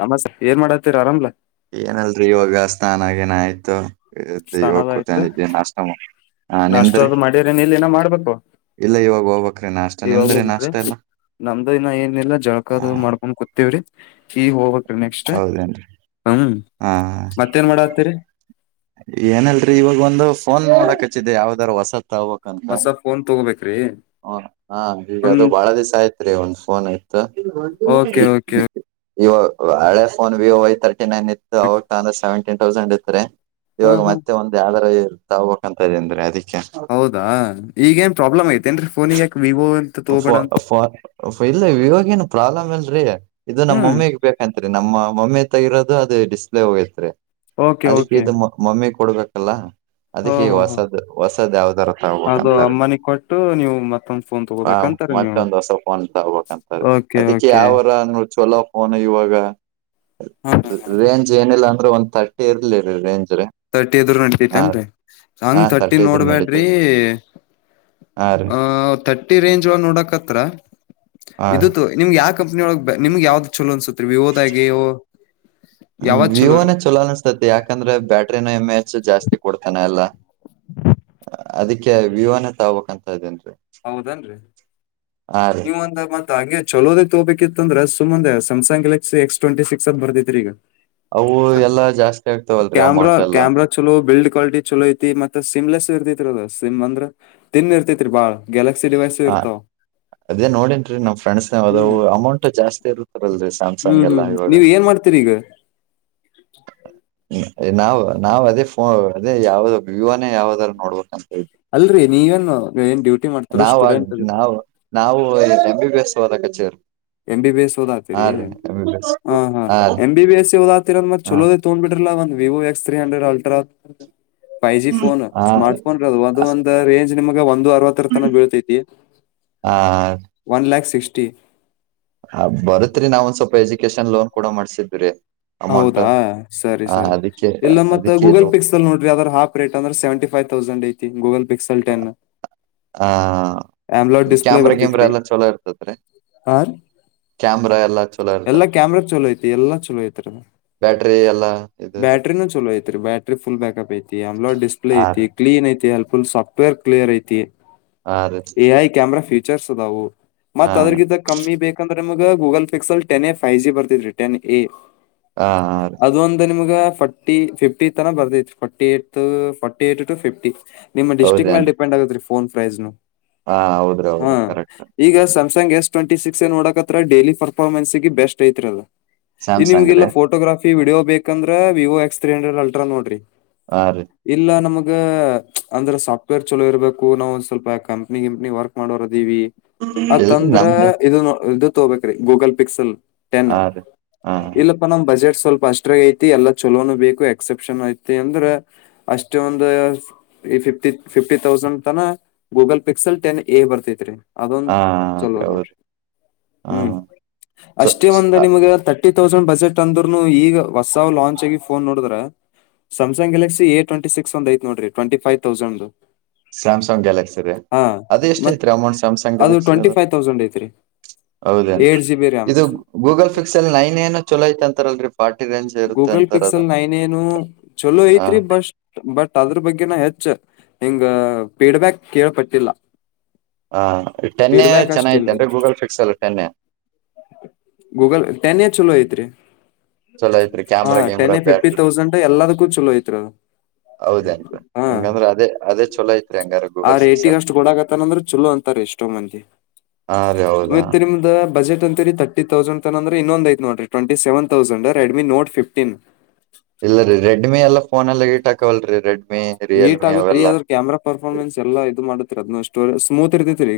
ನಮಸ್ತೆ ಏನ್ ಮಾಡತ್ತೀರ ಆರಾಮ್ ಏನಲ್ರರಿ ಇವಾಗ ಸ್ನಾನಾಗೀನ ಆಯ್ತು ಇದ್ದ ಇವಾಗ ಕೂತೇ ಇದೇ ನಸ್ಟ ನಸ್ಟ ಅದ ಮಾಡಿದ್ರೇ ಇಲ್ಲ ಇನ್ನ ಮಾಡ್ಬೇಕು ಇಲ್ಲ ಇವಾಗ ಹೋಗಬೇಕ್ರೀ ನಷ್ಟ ಇವಾಗ ನಿಮ್ದ್ರ ಹೋಗ್ಬೇಕ್ರಿ ನಸ್ಟ ಎಲ್ಲ ನಮ್ದು ಇನ ಏನ ಇಲ್ಲ ಜಳ್ಳಕ ಹ ಅದು ಮಾಡ್ಕೊಂಡ್ ಕುತ್ತಿವಿ. ಈಗ ಹೋಗ್ಬೇಕ್ ನೆಕ್ಸ್ಟ್ ಹೌದೇನ್ರಿ ಹ್ಮ ಹಾ ಮತ್ತೇನ್ ಮಾಡತ್ತರಿ. ಏನಲ್ರರಿ ಇವಾಗ ಒಂದು ಫೋನ್ ನೋಡಕ್ ಹಚ್ಚಿದೆ ಯಾವದಾರೂ ಹೊಸ ಹೊಸ ಫೋನ್ ತಗೋಬೇಕ್ರಿ ಹೂ ಹಾ ಈಗ ಅದು ಒಂದ್ ಬಾಳ ದಿವಸ ಆಯ್ತ್ರಿ ಒಂದ್ ಫೋನ್ ಆಯತ ಓಕೆ ಓಕೆ ಇವ ಹಳೆ phone Vivo I thirty nine ಇತ್ತು ಅವಾಗ ಅಂದ್ರೆ ಸೆವೆಂಟೀನ್ ತೌಸಂಡ್ ಇತ್ರಿ ಹಾ ಇವಾಗ ಹಾ ಮತ್ತೆ ಒಂದ್ ಯದರ ಈ ತಗೋಬೇಕಂತ ಅದಿನ್ರಿ ಅದಿಕ್ಕೆ ಹೌದಾ ಈಗೇನ್ ಪ್ರಾಬ್ಲಮ್ ಐತೆೇಏನ್ರೀ ಫೋನ್ ಈಗಾಕ ವಿವೋ ಪೊ ತಗೋಬೇಡ ಅಂತ ಪೋನ್ ಇಲ್ಲ ಇವಾಗೇನು ಪ್ರಾಬ್ಲಮ್ ಇಲ್ ರಿ ಇದು ಹ್ಮ್ ನಮ್ಮಮ್ಮಿ ಗೆ ಬೇಕತ್ರಿ ನಮ್ಮ ನಮ್ಮ ಮಮ್ಮಿ ತಗಿರೋದು ಅದು ಡಿಸ್ಪ್ಲೇ ಹೋಗತ್ರಿ ಓಕೆ ಅದಕ್ಕೆ ಓಕೆ ಇದು ಮಮ್ಮಿ ಕೊಡ್ಬೇಕಲ್ಲ ಹಾ ಅದಕ್ಕೆ ಹಾ ಹಾ ಹೊಸದ್ ಹೊಸದ್ ಯಾವ್ದರ ಅದು ತೋಗಬೇಕಂತಾರೆ ಅಮ್ಮನಿಗೆ ಕೊಟ್ಟು ನೀವು ಮತ್ತೊಂದ್ ಫೋನ್ ಹ ತಗೋಬೇಕಂತಾರ ನೀವು ಮತ್ತೊಂದ್ ಹೊಸ ಫೋನ್ ತಗಬೇಕಂತ ಓಕೆ ಅದಕ್ಕೆ ಓಕೆ ಯಾವರ ಚಲೋ ಫೋನ್ ಇವಾಗ ಹಾ ಹಾ ರೇಂಜ್ ಏನಿಲ್ಲ ಅಂದ್ರೆ ಒಂದ ತಥರ್ಟಿ ಇರ್ಲಿ ರೀ ರೇಂಜ್ ರೀ ತರ್ಟಿ ಅದ್ರ ಹ ನಂಟೈತೆನ್ರಿ ಹಾ ಹಂಗ ತರ್ಟಿ ಇದ್ರ ನಡೀತು ನೋಡ್ಬ್ಯಾಡ್ರಿ ಹಾ ರೀ ಆಹ ತರ್ಟಿ ರೇಂಜ್ ಒ ನೋಡಕ್ತ್ರ ಹಾ ರೀ ಇದುತ್ತು ನಿಮ್ಗೆ ಯಾವ ಕಂಪ್ನಿ ಒಳಗ್ ನಿಮ್ಗೆ ಯಾವ್ದ್ ಚಲೋ ಅನ್ಸತ್ರಿ ವಿವೋದಾಗೋ ಮ್ಮ್ ವಿವೋನೇ ಚೊಲೋ ಅನ್ಸ್ತತಿ ಯಾಕಂದ್ರೆ ಬ್ಯಾಟ್ರಿನ ಎಮ್ ಎಚ್ ಜಾಸ್ತಿ ಕೊಡ್ತೇನ ಎಲ್ಲಾ ಅದಕ್ಕೆ ವಿಹಾನ ತಗಬೇಕಕ್ಂತ ಇದೇನ್ರಿ ಹೌದನ್ರಿರಿ ರೀ ನೀವಂದ ಮತ್ತ ಹಂಗೆ ಚಲೋದೇ ತಗೋಬೇಕಿತ್ತ ಅಂದ್ರೆ ಸುಮ್ಮನೆ ಹಸ ಸ್ಯಾಮ್ಸಂಗ್ ಗ್ಯಾಲಕ್ಸಿ ಎಸ್ ಟ್ವೆಟಿ ಸಿಕ್ಸ್ ಅ ಬರ್ದಿದೀ ಈಗ ಅವು ಎಲ್ಲಾ ಜಾಸ್ತಿ ಆಗ್ತಾವಲ್ರರಿ ಕ್ಯಾಮ್ರಾ ಅಮೌಂಟ್ ಎಲ್ಲಾ ಕ್ಯಾಮ್ರಾ ಚಲೋ ಬಿಲ್ಡ್ ಕ್ವಾಲಿಟಿ ಚಲೋ ಐತಿ ಮೆ ಸಿಮ್ಲೆಸ್ ಇರ್ತೈತ್ರಿ ಅದು ಸಿಮ್ ಅಂದ್ರೆ ತಿನ್ ಇರ್ತೈತ್ರಿ ಬಾಳ್ ಗ್ಯಲಕ್ಸಿ ಡಿವೈಸ ಹ ಇರ್ತವ ಅದೇ ನೋಡನ್ರೀ ನಮ ಫ್ರೆಂಡ್ಸ್ ನಾವದವು ಅಮೌಂಟ್ ಜಾಸ್ತಿ ಇರುತ್ತಾರಲ್ರರಿ ಹ್ಮ್ ಸ್ಯಾಮ್ಸಂಗ್ ಎಲ್ಲಾ ಹ್ಮ್ ಇವಾಗ ನೀವ್ ಏನ್ ಮಾಡ್ತೀರಿ ಈಗ ನಾವ್ ನಾವ್ ಅದೇ ಫೋ ಅದೇ ಯಾವ್ದ ವಿವೋನೇ ಯಾವದಾರ ನೋಡ್ಬೇಕಂತ ಅಲ್ರರಿ ನೀವೇನ್ ಏನ್ ಡ್ಯೂಟಿ ಮಾಡ್ತಾರೋ ಸ್ಟೂಡೆಂಟ್ ಅದ ನಾವು ನಾವು ಏಮ್ ಬಿ ಬಿ ಏಸ್ ಹೋದ ಕತ್ತೀರಿ ಎಂ ಬಿ ಬಿ ಎಸ್ ಓದಾತಿರಿ ಬಿ ಎಸ್ ಹ ಹಾ ಎಂ ಬಿ ಎಸ್ ಸಿ ಓದಾತಿರ ಅಂದ ಮತ್ ಹಾ ಚಲೋದೇ ತೋಗೊಂಡ್ಬಿಟ್ರ ಒಂದು Vivo X three hundred ultra five G phone smart ಫೋನ್ದು ಒಂದಂದು ಒಂದ ರೇಂಜ್ ಈಗ ಒಂದು ಅರವತ್ತರ ತನ ಬೀಳ್ತೈತಿ ಹಾ ಒನ್ ಲ್ಯಾಕ್ ಸಿಕ್ಸ್ಟಿ ಹ ಬರತ್ರಿ ನಾವ ಒಂದ್ ಸ್ವಲ್ಪ ಎಜುಕೇಶನ್ ಲೋನ್ ಕೂಡ ಮಾಡ್ಸಿದ್ ರಿ ಹೌದಾ ಸರಿ ಸರಿ ಅದಕ್ಕೆ ಇಲ್ಲ ಮತ್ತೆ ಅದಕ್ಕೆ ಗೂಗಲ್ ಇದು ಪಿಕ್ಸ್ ಅಲ್ಲಿ ನೋಡ್ರಿ ಅದ ಹಾಫ ರೇಟ್ ಅಂದ್ರೆ ಸೆವೆಂಟಿ ಫೈವ್ ತೌಸಂಡ್ ಐತಿ ಗೂಗಲ್ ಪಿಕ್ಸಲ್ ಟನ್ ಆ ಆಂಬ್ಲಯಡ್ ಡಿಸ್ಪ್ಲೇ ಕ್ಯಾಮ್ರಾ ಗಿಮ್ರಾ ಬರ್ತತ್ರಿ ಎಲ್ಲ ಚಲೋ ಇರ್ತತ್ರಿ ಹ ರೀ ಕ್ಯಾಮ್ರಾ ಎಲ್ಲಾ ಚಲೋ ಇರ್ತದ ಎಲ್ಲಾ ಕ್ಯಾಮ್ರಾಗ ಚಲೋ ಐತಿ ಎಲ್ಲಾ ಚಲೋ ಐತ ಬ್ಯಾಟ್ರಿ ಎಲ್ಲ ಬ್ಯಾಟ್ರ ನನು ಚಲೋ ಐತ್ರಿ ಬ್ಯಾಟ್ರನೂ ಚಲೋ ಬ್ಯಾಕ್ಪ್ ಐತಿ ಅಮ್ಡ್ ಡಿಸ್ಪ್ಲ ಹಾ ರೀ ಐ ಕ್ಲೀನ್ ಐತಿ ಹೆಲ್ಪ್ಫುಲ್ ಸಾಫ್ಟ್ವೇರ್ ಕ್ಲಿಯರ್ ಐತಿ ಹಾ ರೀ ಎ ಐ ಕ್ಯಾಮರಾ ಫೀಚರ್ಸ್ ಅದವು ಹಾ ಮತ್ತತ್ ಅದ್ರಗಿ ಕಮ್ಮಿ ಬೇಕಂದ್ರೆ ನಿಮಗ Google Pixel ten A five G ಬರ್ತಿದ್ರೀ ಟೆನ್ ಎ ಹಾ ಹಾ ರೀ ಅದು ಒಂದು ನಿಮ್ಗ್ ಈಗ ಫೋರ್ಟಿ ಫಿಫ್ಟಿ ತರ ಬರ್ದೈತ್ತು ಫಾರಟಿ ಏ ಫಾರಟಿ ಏ ಟು ಫಿಫ್ಟಿ ನಿಮ್ಮ ಡಿಸ್ಟಿಕ್ ಮೇಲೆ ಹೌದೇನ್ ಡಿಪೆಡ್ ಆಗೆ ರ ಫೋನ್ ಪ್ರೈಸ್ನು ಹಾ ಹೌದ್ರಿ ಹೌದು ಕರೆಕ್ಟ್ ಗ ಎಸ್ ಟ್ವೆಟಿ ಸಿಕ್ಸ್ ನೋಡಕತ್ರ ಡೈಲಿ ಪರ್ರ್ಮೆನ್ಸ್ಗೆಗೆ ಬೆಸ್ಟ್ ಐತ್ರಲ್ಲ ಸ್ಯಾಮ್ಸಂಗ್ ರೀ ಫೋಟೋಗ್ರಾಫಿ ವಿಡಿಯೋ ಬೇಕಂದ್ರೆ Vivo X three hundred ultra ನೋಡ್ರಿ ಹಾ ರೀ ಇಲ್ಲ ನಮ ಈಗ ಅಂದ್ರೆ ಸಾಫ್ಟ್ವೇರ್ ಚಲೋ ಇರಬೇಕು ನಾವುಂದ ಸ್ವಲ್ಪ ಕಂಪ್ನಿ ಗಿಂಪನಿ ವರ್ಕ್ ಮಾಡೋರದಿವವಿ ಇಲ್ರಿ ಅದತ್ಂದ್ರ ನಮ್ದ ಇದು ಇದು ತೊಬೇಕೇರಿ ಗೂಗಲ್ ಪಿಕ್ಸಲ್ ಆ ಹ ಬಜೆಟ್ ಸ್ವಲ್ಪ ಅಷ್ಟ್ರ ಐತಿ ಎಲ್ಲ ಚಲೋನು ಬೇಕು ಎಕ್ಸೆಪ್ಷನ್ ಐತಿ ಅಂದ್ರೆ ಅಷ್ಟ ಒಂದು ಈ ಫಿಫ್ಟಿ ಫಿಫ್ಟಿ ತೌಸಂಡ್ ತನ ಗೂಗಲ್ ಪಿಕ್ಸಲ್ ಟೆನ್ ಎ ಬರ್ತತ್ ರರಿ ಅದೊಂದು ಹಾ ಚಲೋ ನೋಡಿಿ ಹೌದು ಹಾ ಹ್ಮ್ ಅಷ್ಟೇ ಒಂದು ನಿಮಗೆ ತಟ್ಟ ತಟ್ಟಿ ತೌಸಂಡ್ ಬಜೆಟ್ ಅಂದ್ರರುನು ಈಗ ಹೊಸ್ ಲಾಂಚ್ ಆಗ ಫೋನ್ ನೋಡಿದ್ರೆ ಸ್ಯ್ಸಂಗ್ಗೆಲಕ್ಸಿ ಎ ಟ್ವೆಟಿ ಸಿಕ್ಸ್ ಒಂದ ಐತೆ ನೋಡ್ರ twenty five thousand Samsung Galaxy ರೀ ಹಾ ಅದ ಎಷ್ಟ್ ಮತ್ ಐತ್ರಿ ಅಮೌಂಟ್ ಸ್ಯಾಮ್ಸಂಗ್ ಗ್ಯಾಲಕ್ಸಿ ಟ್ವೆಂಟಿ ಅದು ಫೈವ್ ತೌಸಂಡ್ ಐತ್ರಿ ಹೌದೇ ಏಟ್ ಜಿ ಬಿ ರ್ಯಾಮ್ ಇದು ಗೂಗಲ್ ಫಿಕ್ಸ್ ಅಲ್ಲಿ ನೈನ್ ಏನು ಚಲೋ ತಂತ ಗೂಗಲ್ ಪಿಕ್ಸೆಲ್ ನ ನೈನ್ ಏ ನು ಚಲೋ ಹಾ ಐತ್ರಿ ಬ ಬಟ್ ಅದ್ರ ಬಗ್ಗೆನ ಹೆಚ್ಚ ಹಿಂಗ ಫೀಡ್ಬ್ಯಾಕ್ ಕೇಳ್ಪಟ್ಟಿಲ್ಲ ಹ ಟೆನ್ನೇ ಫೀಡ್ಬ್ಯಾಕ್ ಅಷ್ಟ ಚೆನ್ನೈತೆ ಇಲ್ರಿ ಅನ್ರಿ ಗೂಗಲ್ ಫಿಕ್ಸ್ ಅಲ್ಲಿ ಟೆನ್ನೇ ಗೂಗಲ್ ಟೆನ್ ಎಏರ್ ಚಲೋ ಐತ್ರಿ ಚಲೋ ಐತ್ರಿ ಹ ಕ್ಯಾಮ್ರಾ ಟೆನ್ ಗಿಮ್ರಾ ಬ್ಯಾಟ್ರಿ ಫಿಫ್ಟಿ ತೌಸಂಡ್ ಎಲ್ಲದಕ್ಕೂ ಚಲೋ ಐತ್ದು ಹೌದನ್ ಹಂಗಂದ್ರ ಅದೇ ಅದೇ ಚಛಲೋ ಐತ್ರಿ ಹಂಗಾರ್ ಆ ರೇಟಿಗ ಅಷ್ಟು ಗೋಡ ಆಗತ್ತನಂದ್ರೆ ಚಲೋ ಅಂತಾರೆ ಎಷ್ಟೋ ಮಂದಿ ಹಾ ರೀ ಹೌದಾ ಮತ್ ನಿಮ್ದ ಬಜೆಟ್ ಅಂತರಿ ತರ್ಟಿ ತೌಸಂಡ್ ತ ಇನ್ನೊಂದ ಐ ನೋಡರಿ twenty seven thousand Redmi Note fifteen ಇಲ್ಲ ರೀ ರೆಡ್ಮಿ ಎಲ್ಲ ಫೋನ್ ಎಲ್ಲ ಇಟ್ಟಾಕವಲ್ರರಿ ಹೀಟ್ ಆಗತ್ರಿ ಅದ್ರ ಕ್ಯಾಮ್ರಾ ಪರ್ಫಾರ್ಮೆನ್ಸ್ ಎಲ್ಲಾ ಇದು ಮಾಡತ್ರಿ ಅದ್ನಷ್ಟೋ ಸ್ಮೂತ್ ಇರ್ತಿೈತ್ರಿೀ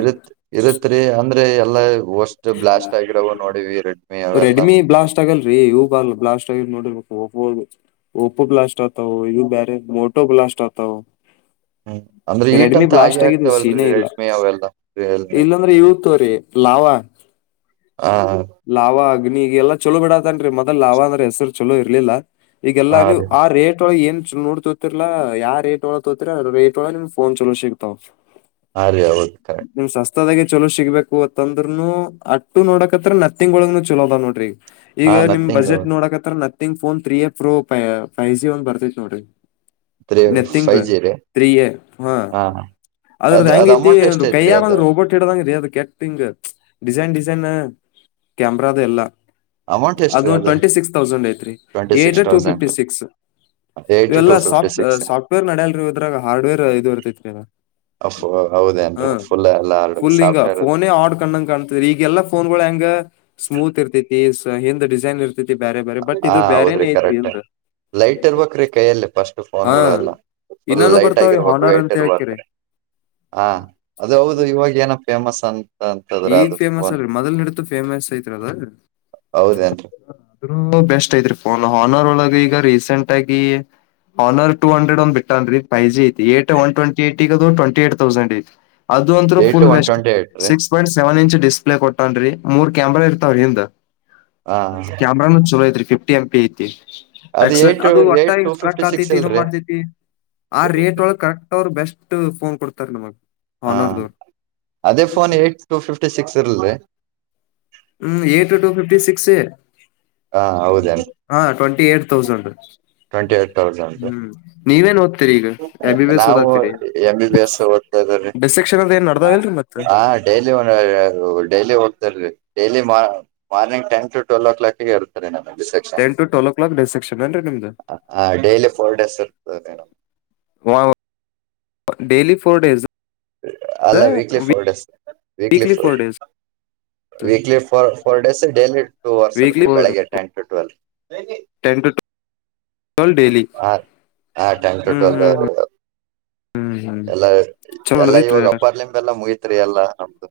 ಇರುತ್ ಇರುತ್ರಿ ಅಂದ್ರೆ ಎಲ್ಲಾ ವಸ್ಟ್ ಬ್ಲಾಸ್ಟ್ ಆಗಿರವು ನೋಡಿವಿ ರೆಡ್ಮಿ ಅವೆಲ್ಲಾ ರೆಡ್ಮಿ ಬ್ಲಾಸ್ಟ್ ಆಗಲ್ರರಿ ಇವು ಬ ಬ್ಲಾಸ್ ನೋಡಿರ್ಬೇಕು ಓಪೋ ಒಓಪೋ ಬ್ಲಾಸ್ಟ್ ಆಗ್ತವು ಇದು ಬ್ಯರೆ ಮೋಟೋ ಬ್ಲಾಸ್ಟ್ ಆಗ್ತಾವ [inaudible] ಹ್ಮ್ ಅಂದ್ರೆ ಈಟ್ ಅಂತ ಹಾಗೆ ಆಗಿದ್ ಸೀನೇ ಆಗ್ತವಲ್ರರಿ ಇಲ್ಲ ರೆಡ್ಮಿ ಅವೆಲ್ಲ ರಿಯಲ್ಮಿ ಇಲ್ಲಾಂದ್ರೆ ಇವು ತೋರಿ ಲಾವಾ ಹ ಹ ಆಾಗ ನೀಗೆಲ್ಲ ಚಲೋ ಬಿಡದನ್್ರ ಮೊದಲ್ ಲಾವ ಅಂದ್ರ ಹೆಸರು ಚಲೋ ಇರ್ಲಿಲ್ಲ ಈಗೆಲ್ಲಾ ಹಾ ನೀವು ರೀ ಆ ರೇಟ್ ಒಳಗೆ ಏನ್ ನೋಡ್ ತೋತಿರ್ಲ್ಲಾ ಯಾ ರೇಟ್ ಒಳ ತೋತಿರ ಅ ರೇಟ್ ಒಳ ನಿಮ್ ೋನ್ ಚಲೋ ಸಿಗ್ತಾವ್ ಹ ರ ಅವತ್ತು ಕ ಹತ್ತದೆ ಚಲೋ ಸಿಗ್ಬೇಕು ಅತ್ತಂದ್ನು ಅಟ್ಟು ನೋಡಕತ್ರ ನತಿಿಂಗ ಒಳಗ್ನು ಚಲೋ ಅದ ನೋಡ್ರಿ ಹಾ ಈಗ ನಿಮ್ ನಥಿಂಗ್ ಬಜೆಟ್ ನೋಡಕತ್ರ ್ ಫೋನ್ ತ್ರೀ ಎ ಪ್ರೋೈ್ ಜಿ ಒಂದ್ ಬರ್ತೈತ್ ನೋಡ್ರಿ ತ್ರೀ ನೆತಿಂಗ ಫೈವ್ ಜಿ ರೀ ಸ್ೀಯ ಹಾ ಅದ್ರದ ಅದ್ ಹೆಂಗ ಅದ್ ಐತಿ ಅಮೌಂಟ್ ಎಷ್ಟ ಒ ಐತ್ರಿ ಕೈ್ಯಾಗ ಒಂದ್ ಅದು ರೋಬೋಟ್ ಹಿಡದಂಗ ರರಿ ಅದ ಕೆಟ್ಟ ಹಿಂಗ ಡಿಸೈನ್ ಡಿಸೈನ್ ಕ್ಯಾಮ್ರ ಅದು ಎಲ್ಲ ಅಮೌಂಟ್ ಅದು ಎಷ್ಟ್ರೀ ಟ್ವೆಂಟಿ ಸಿಕ್ಸ್ ತೌಸಂಡ್ ಐತ್ರಿ ಟ್ವೆಂಟಿ ಏ six to fifty thousand six eight to ಇವೆಲ್ಲಾ ಫಿಫ್ಟಿ ಸಾಫ್ಟ್ ಸಿಕ್ಸ್ ಸಾಫ್ಟ್ವೇರ್ ನಡ್ಯಲ್ರಿ ಉದ್ರಾಗ ಹಾರ್ಡ್ವೇರ್ ಇದು ಇರ್ತೈತ್ರಿೀಗ ಅಫ್ ಹೌದೇನ್ರಿ ಹ್ಮ ಫುಲ್ ಎಲ್ಲ ಸಾಫ್ಟ್ವೇರ್ ಫುಂಗ ನೇ ಆಡ್ ಕಣ ಕಾಣ ಈಗಲ್ಲಾ ಫೋನ್ ಹೆಂಗ ಸ್ಮೂತ್ ಇರ್ತೈತಿ ಹ ಡಿಸೈನ್ ಇರ್ ಸ್ಥಿತಿ ಬೇರೆ ಬೇರೆ ಬಟ್ ಹಾ ಇದು ಬೇರೆೇ ಹೌದ್ರಿ ಐತ್ರಿ ಕರೆಕ್ಟ್ ಎಲ್ ಲೈಟ್ ಇರ್ಬೇಕ್ರೀ ಕೈಯಲ್ಲಿ ಪಫಸ್ಟ್ ಫೋನ್ ಗಳ ಎಲ್ಲ ಫುಲ್ ಇನ್ನಾನು ಲೈಟ್ ಬರ್ತಾವ್ರಿ ಆಗಿರ್ಬೇಕು ಹಾನರ್ ವೈಟ್ ಅಂತ ಹೇಳ್ಕಿರಿ ಇರ್ಬಂದ್ರೆ ಹ ಅದ ಹೌದು ಇವಾಗ ಏನಪ್ಪ ಫೇಮಸ್ ಅ ಈಗ್ ಫೇಮಸ್ ಅಲ್ರಿ ಮೊದಲ್ ನಡತು ಫೇಮಸ್ ಐತ್ ಅದ ಹೌದೇನ್ರಿ ಬೆಸ್ಟ್ ಐ್ರರಿ ಫೋನ್ ಹನರ್ ಒಳಗ ಈಗ ರೀಸೆಂಟ್ ಆಗಿ ಆನರ್ ಟೂ ಹಂಡ್ರೆಡ್ ಒಂದ್ ಬಿಟ್ಟನ್ೀ ೈ ಜಿ ಐ ಏಟ್ ಒನ್ ಟ್ವೆಂಟ ಏಗ ಟ್ಂಟಿ ಏಟ್ ತೌಸಂಡ್ ಐತ್ ಅದು ಅಂತರುೂ ಏಟ್ ಫುಲ್ ಒನ್ ವಸ್ಟ್ ಟ್ವೆಂಟಿ ಏಟ್ ರೀ six point seven inch display ಕೊಟ್ಟನ್ೀ ಮೂರ್ ಕ್ಯಾಮ್ರಾ ಇರ್ತಾವ ಹಿಂದ್ ಹಾ ಕ್ಯಾಮ್ರಾನು ಚಲೋ ಐತ್ರಿ ಫಿಫ್ಟಿ ಎಂ ಪಿ ಐತಿ ಎಕ್ಟ್ ಏಟ್ ಅದು ಒಟ್ಟ ಏಟ್ ಟು ಫಿಫ್ಟಿ ಸರಕ್ ಸಿಕ್ಸ್ ಆತೈತಿ ಇದ ಇಲ್ರಿ ಮಾಡ್ತೈತಿ ಆ ರೇಟ್ ಒಳಗ್ ಕರೆಕ್ಟ್ ಅವರು ಬೆಸ್ಟ್ ಫೋನ್ ಕೊಡ್ತಾರ ನಮಗ್ ಹಾ ಆನರ್ದವರು ಅದೇ phone eight two fifty six ಇರರಿ ಹ್ಮ್ ಏ ಟು ಟು ಫಿಫ್ಟಿ ಸಿಕ್ಸ್ ಹಾ ಹೌದೇನ್ರಿ ಹಾ twenty eight thousand twenty eight thousand ಹ್ಮ್ ನೀವೇನ್ ಓದ್ತೀರಿ ಈಗ ಎ್ ಬಿ ಬಿ ಎಸ್ ಓದಾ್ತಿೀರಿ ಹ ಡೈಲಿ ಒ ಡೈಲಿ ಹೋಗ್ತಾರೀ ಡೈಲಿ ಮಾರ್ ಮಾರ್ಿಂಗ್ ಟನ್ ಟ್ವೆಲ್ವ ಕ್ಲಾ ಗ ಇರುತ್ತಾರೆ ನಮವು ten to twelve o'clock dissection ಏನ್ರಿ ನಿಮ್ದು ಹ ಡೇಲಿ ಫೋರ್ ಡೇಸ್ ಇರ್ತಮ್ ೇಲಿ ಅಲ್ಲ weekly food weekly four food days weekly ಫೋ four days daily two hours ಇರುತ್ತ ರೀ ಬೆಳಗ್ಗೆ ಟೈನ್ ಟ ಟ್ವೆಲ್ ಟೆನ್ಟು ಆ ಹ್ಮ್ ಟ್ಯಾಂಕ್ಟೋಟಲ್ದ ಹ್ಮ್ ಹ್ಮ್ ಹ್ಮ್ ಹ್ಮ್ ಎಲ್ಲ ಚಲೋ ಎಲ್ಲಾ ನಡದೈತ್ರಿ ಇವಾಗ ಅದ. ಅಪ್ಪಾರ್ಲಿಂಬೆಲ್ಲಾ ಮುಗತ್ರಿ ಎಲ್ಲಾ ನಮ್ದು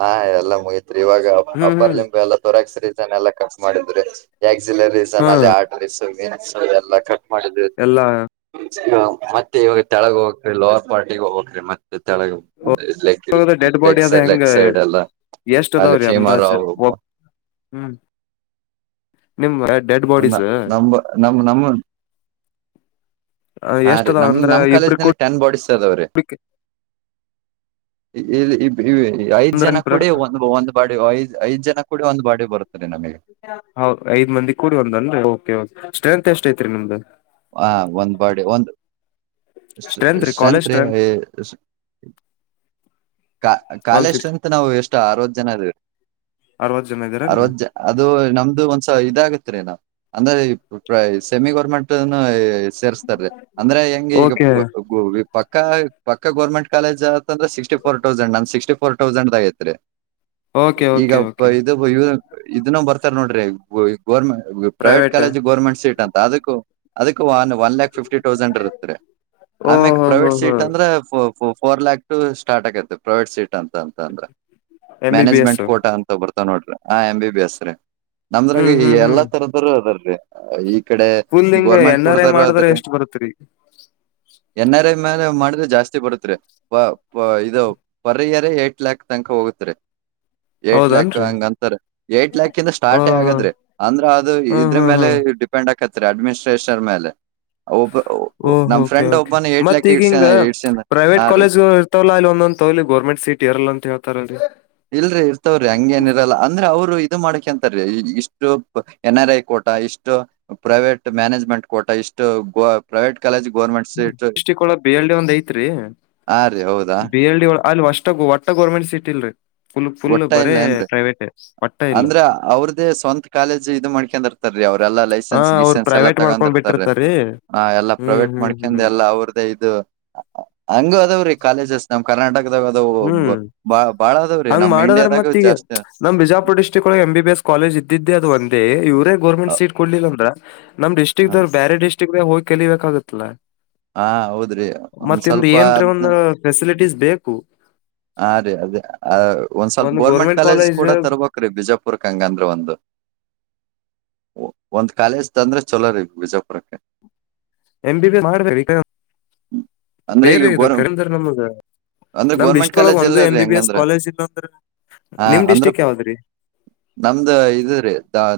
ಹಾ ಎಲ್ಲಾ ಮುಗತ್ರಿ ಇವಾಗ ಹ್ಮ್ ಅಪ್ಪರ್ ಹ್ಮ್ ಲಿಂಬ ಎಲ್ಲಾ ತೊರಾಕ್ಸ್ರಿ ಕಟ್ ಮಾಡಿದ್ರೆ ಎಕ್ಲಸ್ ಹಾ ಅಲ್ಲಿ ಆಡ್ರೀಸ್ ಮೀನ್ ಎಲ್ಲ ಕ ಮಾಡ ಎಲ್ಲಾ ಮತ್ತೆ ಇವಾಗ ತೆಳಗ ಹೋಗಕ್ರಿ ಲೋವರ್ ಪಾರ್ಟಿಗ ಹೋಗಕ್ರಿ ಮತ್ತೆ ಳ ಲೆ dead leg side leg side ಎಲ್ಲ ಇಷ್ಟರ ಅಲ್ಲಿ ಫೀಮರ್ ಎಂದಚ ಒ ಹ್ಮ್ ನಿಮ್ಮ್ ನ ನಮ್ಮ ನಮ್ಮ ಹಾ ಎಷ್ಟ ರೀ ಅದಾವ ನಮ ಅಂದ್ರ ನಮ್ ಕಾಲೇಜ್ ಇಬ್ರು ಕೂಡ ನಲ್ಲಿ ಟೆನ್ ಬಾಡಿಸಸ್ ಅದವ್ರೀ ಇ ಐದ್ ಜನ ಅಂದ್ರ ಕೂಡ ಒಂದ ಒಂದ ಬಾ ಐದ್ ಐದ್ ಜನ ಕೂಡ ಒಂದು ಬಾಡಿ ಬರುತ್ತೆ ಹೌ ಐದ್ ಮಂದಿ ಕೂಡಿ ಒಂದನ್ರಿ ಸ್ಟ್ರೆಂತ್ ಎಷ್ಟ ಐತ್ರಿ ನಿಮ್ದ ಹ ಒಂದು ಬರ್ಡೆ ಒಂದು ಸ್ಟ್ರೆಂತ್ ರಿ ಕ ಒನ್ ಕಾಲೇಜ್ ಫಿಫ್ಟಿ ಅಂತ ನಾವು ಎಷ್ಟು ಅರವತ್ತು ಜನರ ಅರವತ್ ಜನ ಇದ್ದೀರೇನ್ರಿ ಅರವತ್ ಜ ಅದು ನಮ್ದು ಒಂದ್ಸ ಇದಾಗತ್ರಿ ನ ಅಂದ್ರೆ ಸೆಮಿ ಗೌರ್ಮೆಂಟ್ನು ಸೇರಿಸತಾರ ಅಂದ್ರೆ ಹೆಂಗ ಈಗ ಓಕೆ ಪಕ್ಕ ಪಕ್ಕ ಗೋರ್ಮೆಂಟ್ ಕಾಲೇಜ್ ಅಂದ್ರ ಸಿಕ್ಸ್ಟಿ ಫೋ ತೌಸಂಡ್ ನ್ ಸಿಕ್ಸ್ಟ ಫೋರ್ ತೌಸಂಡ್ ಆಗಐತ್ರಿ ಓಕೆ ಓಕೆ ಈಗಪ್ಪ ಓಕೆ ಇ ಇವ ಇದನ್ನ ಬರ್ತಾರ ನೋಡ್ರಿ gourmet private college government seat ಅಂತ ಅದಕ್ಕೂ ಅದಕ್ one one lakh fifty thousand ಇರುತ್ತರಿ ಓ ಆಮ್ಯಕ್ ಹೋ ಹೋ ಪ್ರೈವೇಟ್ ಹೋ ಸೀಟ್ ಅಂದ್ರೆ ಫೋರ್ ಲ್ಯಾಕ್ ಟ ಸ್ಟಾರ್ಟ್ ಆಗೈತಿ ಪ್ರೈವೇಟ್ ಸೀಟ್ ಅಂತ ಅಂತ ಅಂದ್ರೆ M B B S management quota ಅಂತ ಬರ್ ನೋಡ್ರಿ ಹ ಎ್ ಬಿ ಬಿ ಎಸ್ ರೀ ನಮ್ದ್ರಾಗ ಹ್ಮ್ ಹ್ಮ್ ಹ್ಮ್ ಎಲ್ಲಾ ತರದರು ಅದಾರೀ ಈ ಇ ಕಡೆ ಹ ಗೋರ್ಮೆಂಟ್ ಎನ್ ಆರ್ ಐ ಕೊಡದಾರ ಮಾಡುದ್ರೆ ಎಷ್ಟ್ ಬರುತ್ರಿ ಎನ್ರ್ ಮೇಾಲ ಮಾಡಿದ್ರೆ ಜಾಸ್ತಿ ಬಡತ್ರಿ ಇದು ರ ಏಟ್ ಲ್ಯಾಕ್ ತನಕ ಹೋಗುತ್ತೆ ಏಟ್ ಲ್ಯಾಕ್ ಹೌದನ್ರಿ ಹಂಗಂತಾರ ಏಟ್ ಲಾಕ್ ಹ ಸ್ಟಾರ್ಟೇ ಆಗದ್ರಿ ಹಾ ಅಂದ್ರ ಅದು ಇದ್ರ ಹಾ ಹಾ ಮೇಲೆ ಡಿಪೆಂಡ್ ಹಾಕತ್ರಿ ಅಡ್ಮಿನಿಸ್ಟ್ರೇಷನ್ ಮೇಲೆ ಒಬ್ಬ ಓಹ ನಮ್ ಕೆ ಫ್ರೆಂಡ್ ಓಕೆ ಒಬ್ಬನ ಏಟ್ ಮತ್ತ ಲ್ಯಾಕ್ ಇಡ್ಸ ಈಗಿಂಗ ಇಡ್ಸನ್ ಹಾ ಪ್ರೈವೇಟ್ ರೀ ಕಾಲೇಜ್ ಇರ್ತವಲ್ಲಾ ಇಲ್ಲ ಒದ ತಗಲಿ ಗರ್ಮೆಂಟ್ ಸೀಟ್ಏರಲ್ಲ ಅಂತ ಹೇಳ್ತಾರಲ್ರಿ ಇಲ್ರಿ ಇರ್ತವ್ರಿ ಹಂಗೇನಿರಲ್ಲ ಅಂದ್ರೆ ಅವ್ರು ಇದು ಮಾಡಕಂತ ಇಷ್ಟು ಎನ್ ಆರ್ ಐ ಕೋಟ ಇಷ್ಟು ಪ್ರೈವೇಟ್ ಮ್ಯಾನೇಜ್ಮೆಂಟ್ ಕೋಟ ಇಷ್ಟು ಗೋ ಪ್ರಟ್ ದೃಷ್ಟಕ್ ಒಳ ಬಿಹಳ್ಳಿ ಒಂದ್ ಐತ್ರಿ ಹಾ ರೀ ಹೌದಾ ಬಿಹಲ್ಳ್ಳಿ ಒಳ ಅಲ್ ಅಷ್ಟ ಒಟ್ಟ ಗೋರ್ಮೆಂಟ್ ಸೀಟ್ ಇಲ್ರರಿ ಒಟ್ಟ ಇಲ್ಲ ಅಂದ್ರಿ ಒಟ್ಟ ಇಲ್ಲ ಅಂದ್ರ ಅವ್ರ್ದೇ ಸ್ವಂತ ಕಾಲೇಜ್ ಇದು ಮಾಡ್ಕರ್ತ ಅವ್ರಲ್ಲ ಹಾ ಲೈಸೆನ್ಸ್ ಅವ್ರು ಗಿಸಸೆನ್ ಎಲ್ಲ ಪ್ರೈವೇಟ್ ಮಾಡ್ಕೊಂಡ್ ತಗೊಂಡಿರ್ತೀ ಬಿಟ್ಟಿರ್ತಾರೀ ಹ ಎಲ್ಲಾ ಹ್ಮ್ ಪ್ರೈವೇಟ್ ಹ್ಮ್ ಮಾಡ್ಕಿಂದ ಹ್ಮ್ ಎಲ್ಲಾ ಅವ್ರದ ಇದು ಹಂಗು ಅದವ್ರಿ ಕಾಲೇಜಸ್ ನಮ ಕರ್ನಾಟಕದಾಗ ಅದು ಬ ಬಹಳ. ಹಂಗ ಮಾಡದ್ರೆ ಮತ್ತ ಈಗ ನಮ್ ಬಿಜಾಪುರ್ ಡಿಸ್ಟ್ರಿಕ್ ಒಳಗೆ ಎಂ ಬಿ ಎಸ್ ಕಾಲೇಜ್ ಇದ್ದಿದ್ದೆ ಅದು ಒಂದೇ ಇವ. ಗರ್ಮೆಂಟ್ ಅ- ಸೀಟ್ ಕೊಡ್ಲಿಲ್ಲ ಅಂದ್ರೆ. ನಮ್ ಡಿಸ್ಟಿಕ್ ದಗ್ ಹೋಗಿ ಕಲಿಬೇಕಾಗತ್ತಲ್ಲ. ಹಾ ಹೌದ್ರಿ ಒಂದ್ ಮತ್ತ್ದ ಸ್ವಲ್ಪ ಏನ್ರ ಅದ್ನ ಒಂದು ಫೆಸಿಲಿಟೀಸ್ ಬೇಕು. ಹಾ ರೀ ಅದೇ ಒಂದ್ ಸ್ವಲ್ಪ ಗೋರ್ಮೆಂಟ್ ಕಾಲೇಜ್ ಕೂಡ ತರ್ಬೇಕ್ ಬಿಜಾಪುರ್ಕ್ ಹಂಗ ಅಂದ್ರ ಒಂದು. ಒಂದ್ ಕಾಲೇಜ್ ತಂದ್ರೆ ಚಲೋ ರೀಗ ಬಿಜಾಪುರಕ್ಕೆ. ಎಮ ಬಿ ಬಿ ಮಾಡ್ಬೇಕೇ ಈ. ಅಂದ್ರೆ ಬೇರೆ ಈಗ ಇದು ಗೋರ್ ನಮಗ ಅಂದ್ರೆ ನಮ್ದ ಗೋರ್ಮೆಂಟ್ ಇಷ್ಟ. ಳಗ್ ಕಾಲೇಜ್ ಒಂದು ಎಲ್ಲ ರೀ ಎಂಬ ಬಿ ಎಸ್ ಹಂಗಂದ್ರ ಕಾಲೇಜ್ ಇಲ್ಲ ಅಂದ್ರೆ ನಿಮ್ ಡಿಸ್ಟ್ರಿಕ್ ಯಾವ್ದ್ರೀ. ನಮ್ದ್ ಇದ ರೀ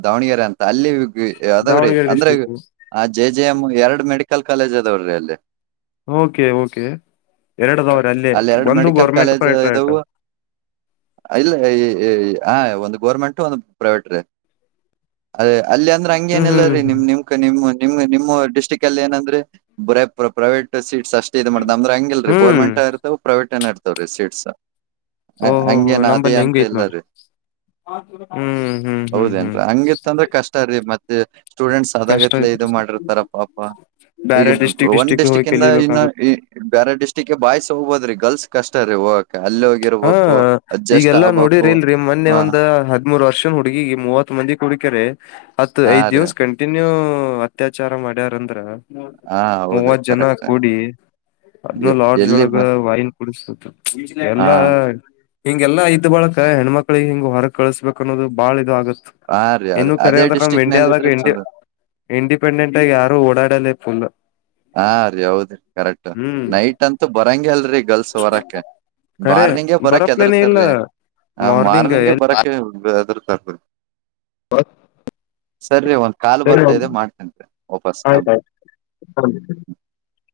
ದಾವಣಗೆರಿ. ಅಲ್ಲಿದಾವ್ರೀ ದಾವಣಗೆರೆ ಅಂದ್ರೆ ಡಿಸ್ಟಿಕ್ ಆ ಜೆ ಜೆ ಎಮ ಎರ ಮಡ. [unintelligible] ಮೆಡಿಕಲ್ ಕಾಲೇಜ್ ಅದಾವ ರೀ ಅಲ್ಲಿ. ಓಕೆ ಓಕೆ ಎರಡದವ್ರ ಅಲ್ಲೇಂದು. ಅಲ್ಲಿ ಎರಡ್ ಮೆಡಿಕಲ್ ಕಾಲೇಜ್ ಇವು ಇಲ್ಲ. ಹಾ ಒಂದು ಗೋರ್ಮೆಂಟ್ ಒಂದು ಪ್ರೈವೇಟ್ ರೀ. ಅದೇ ಅಲ್ಲಿ ಅಂದ್ರೆ ಹ್ಮ್ ಅಂಗೇಏನೆ ಎಲ್ಲ ಹ್ಮ್ ರೀ ನಿಮ್ ಹ್ಮ್ ನಿಮ್ ನಿಮ್. ನಿಮ್ ನಿಮ್ಮ ಡಿಸ್ಟ್ರಿಕ್ ಅಲ್ಲಿ ಏನಂದ್ರೆ ಬರ ಪ್ರೈವೇಟ್ ಸೀಟ್. ಅಷ್ಟ ಇ ಮಾಡ್ದ ಅ್ರ ಹಂಗಲ್ ರೀ ಹ್ಮ್ ಗರ್ಮಂಟ್ ಇರ್ತವ ಪ್ರೈವೇಟನ ಇರ್ತವ ರೀಟ್ಸ್. ಓಹೋ ಹಂಗೇನ ಅದೇ ನಂಬಲ್ಲಿ ಅಂತ ಹೆಂಗ ಐತ್ ನೋಡ್ರಿ ಇಲ್ಲರಿ. ಹ್ಮ್ ಹ್ಮ್ ಹ್ಮ್ ಹೌದೇನ್ ಹ್ಮ್ ಹಂಗಿತ್ತ ಅಂದ್ರೆ ಕಷ್ಟರೀ ಮತ್ತೆ ಸ್ಟೂಡೆಂಟ್ಸ್ ಕಷ್ಟ ಅಾಗತ್ಲ. ಇದು ಐತ್ರಿ ಸ ಮಾಡಿರ್ತಾರಪ್ಪಾಪಾ. ಈಗ ಬೇರೆ ಡಿಸ್ಟಿಕ್ ಒಂದ್ ಡಿಸ್ಟಿಕ್ ಹೋಗಿ ಡಿಸ್ಟ್ರಿಕ್ ಇಂದ ಇನ್ನು ಕಲಿಬೇಕಾಗತ್ತೆ ಬೇರೆ ಡಿಸ್ಟ್ರಿಕ್ಗೆ ಬಾಯ್ಿಸಿ ಹೋಗ್ಬೋದ್ರ ಈಗ. ಗರ್ಲ್ಸ್ ಕಷ್ಟ ರೀ ವಾಕ್. ಹಾ ಈಗೆಲ್ಲಾ ನೋಡಿರಿ ಆಗ್ಬೇಕು ಇಲ್ರಿ ಮೊನ್ನೆ ಹಾ ಒಂದ್ ಹದ್ಮೂರ್ ವರ್ಷನ್ ಹುಡುಗಿ ಈ ಮೂವತ್ ಮಂದಿ ಹುಡುಗಿ ಹತ್ ಹಾ ಐದ್ ರೀ ದಿವಸ ಕಂಟಿನ್ಯೂ ಅತ್ಯಾಚಾರ ಮಾಡ್ಯಾರಂದ್ರ. ಹಾ ಹೌದ್ರಿ ಮೂವತ್ ಜನ ಕರೆಕ್ಟ್ ಕೂಡಿ ಅದ್ನಲ್ ಎಲ್ಲಿ ಆಡ್ಜೊಳಗ ಬ- ವೈನ್ ಕುಡಿಸತ. ಹಾ ಎಲ್ಲಾ. ಹಿಂಗೆಲ್ಲಾ ಇದ್್ದ ಬಳಕ ಹೆಣ್ಮಕ್ಳಿಗೆ ಹಿಂಗ ಹೊರಗೆ ಕಳಿಸಸ್ಬೇಕಕ್ ಅನ್ನೋದು ಬಾಳ ಇದು ಆಗುತ್ತೆ. ಹಾ ರೀ ಅದ್ ಇನ್ನು ಕರೆ ಅದೇ ಅಂದ ನಮ್ ಡಿಸ್ಟಿಕ್ ನಲ್ಲಿ ಇಂಡಿಯಾದಾಗ ಇದ್ರೆ ಇಂಡ ಚಲೋ ಇಂಡಿಪೆಂಡೆಂಟ್ ಆಗಿ ಯ. ರು ಓಡಾಡಲ್ಲೇ ಫುಲ್. ಹಾ ರೀ ಹೌದ್ರಿ ಕರೆಕ್ಟ್ ಹ್ಮ್ ನೈಟ್ ಅಂತೂ ಬರಂಗ ಅಲ್ರಿ ಗರ್ಲ್ಸ್ ವರಕ್ಕೆ. ಖರೆ ಮಾರ್ನಿಂಗಗೆ ಬರಕ್ ಬರಪ್ಲೇನೇ ಇಲ್ಲ ಹೆದರ್ತಾರೀ ಆ ಮಾರ್ನಿಂಗ್ ಮಾರ್ನಿಂಗಗೆ ಎ ಬರಕ್ಕೆ ಹೆದರ್ತಾರೀ. [unintelligible] ಸರಿರಿ ಒಂದ್ ಕಾಲು ಸರಿ ಬರ್ತಾ ಇದೆ ಮಾಡ್ತೇನ್ರಿ ವಾಪಸ್ ಆ. [unintelligible]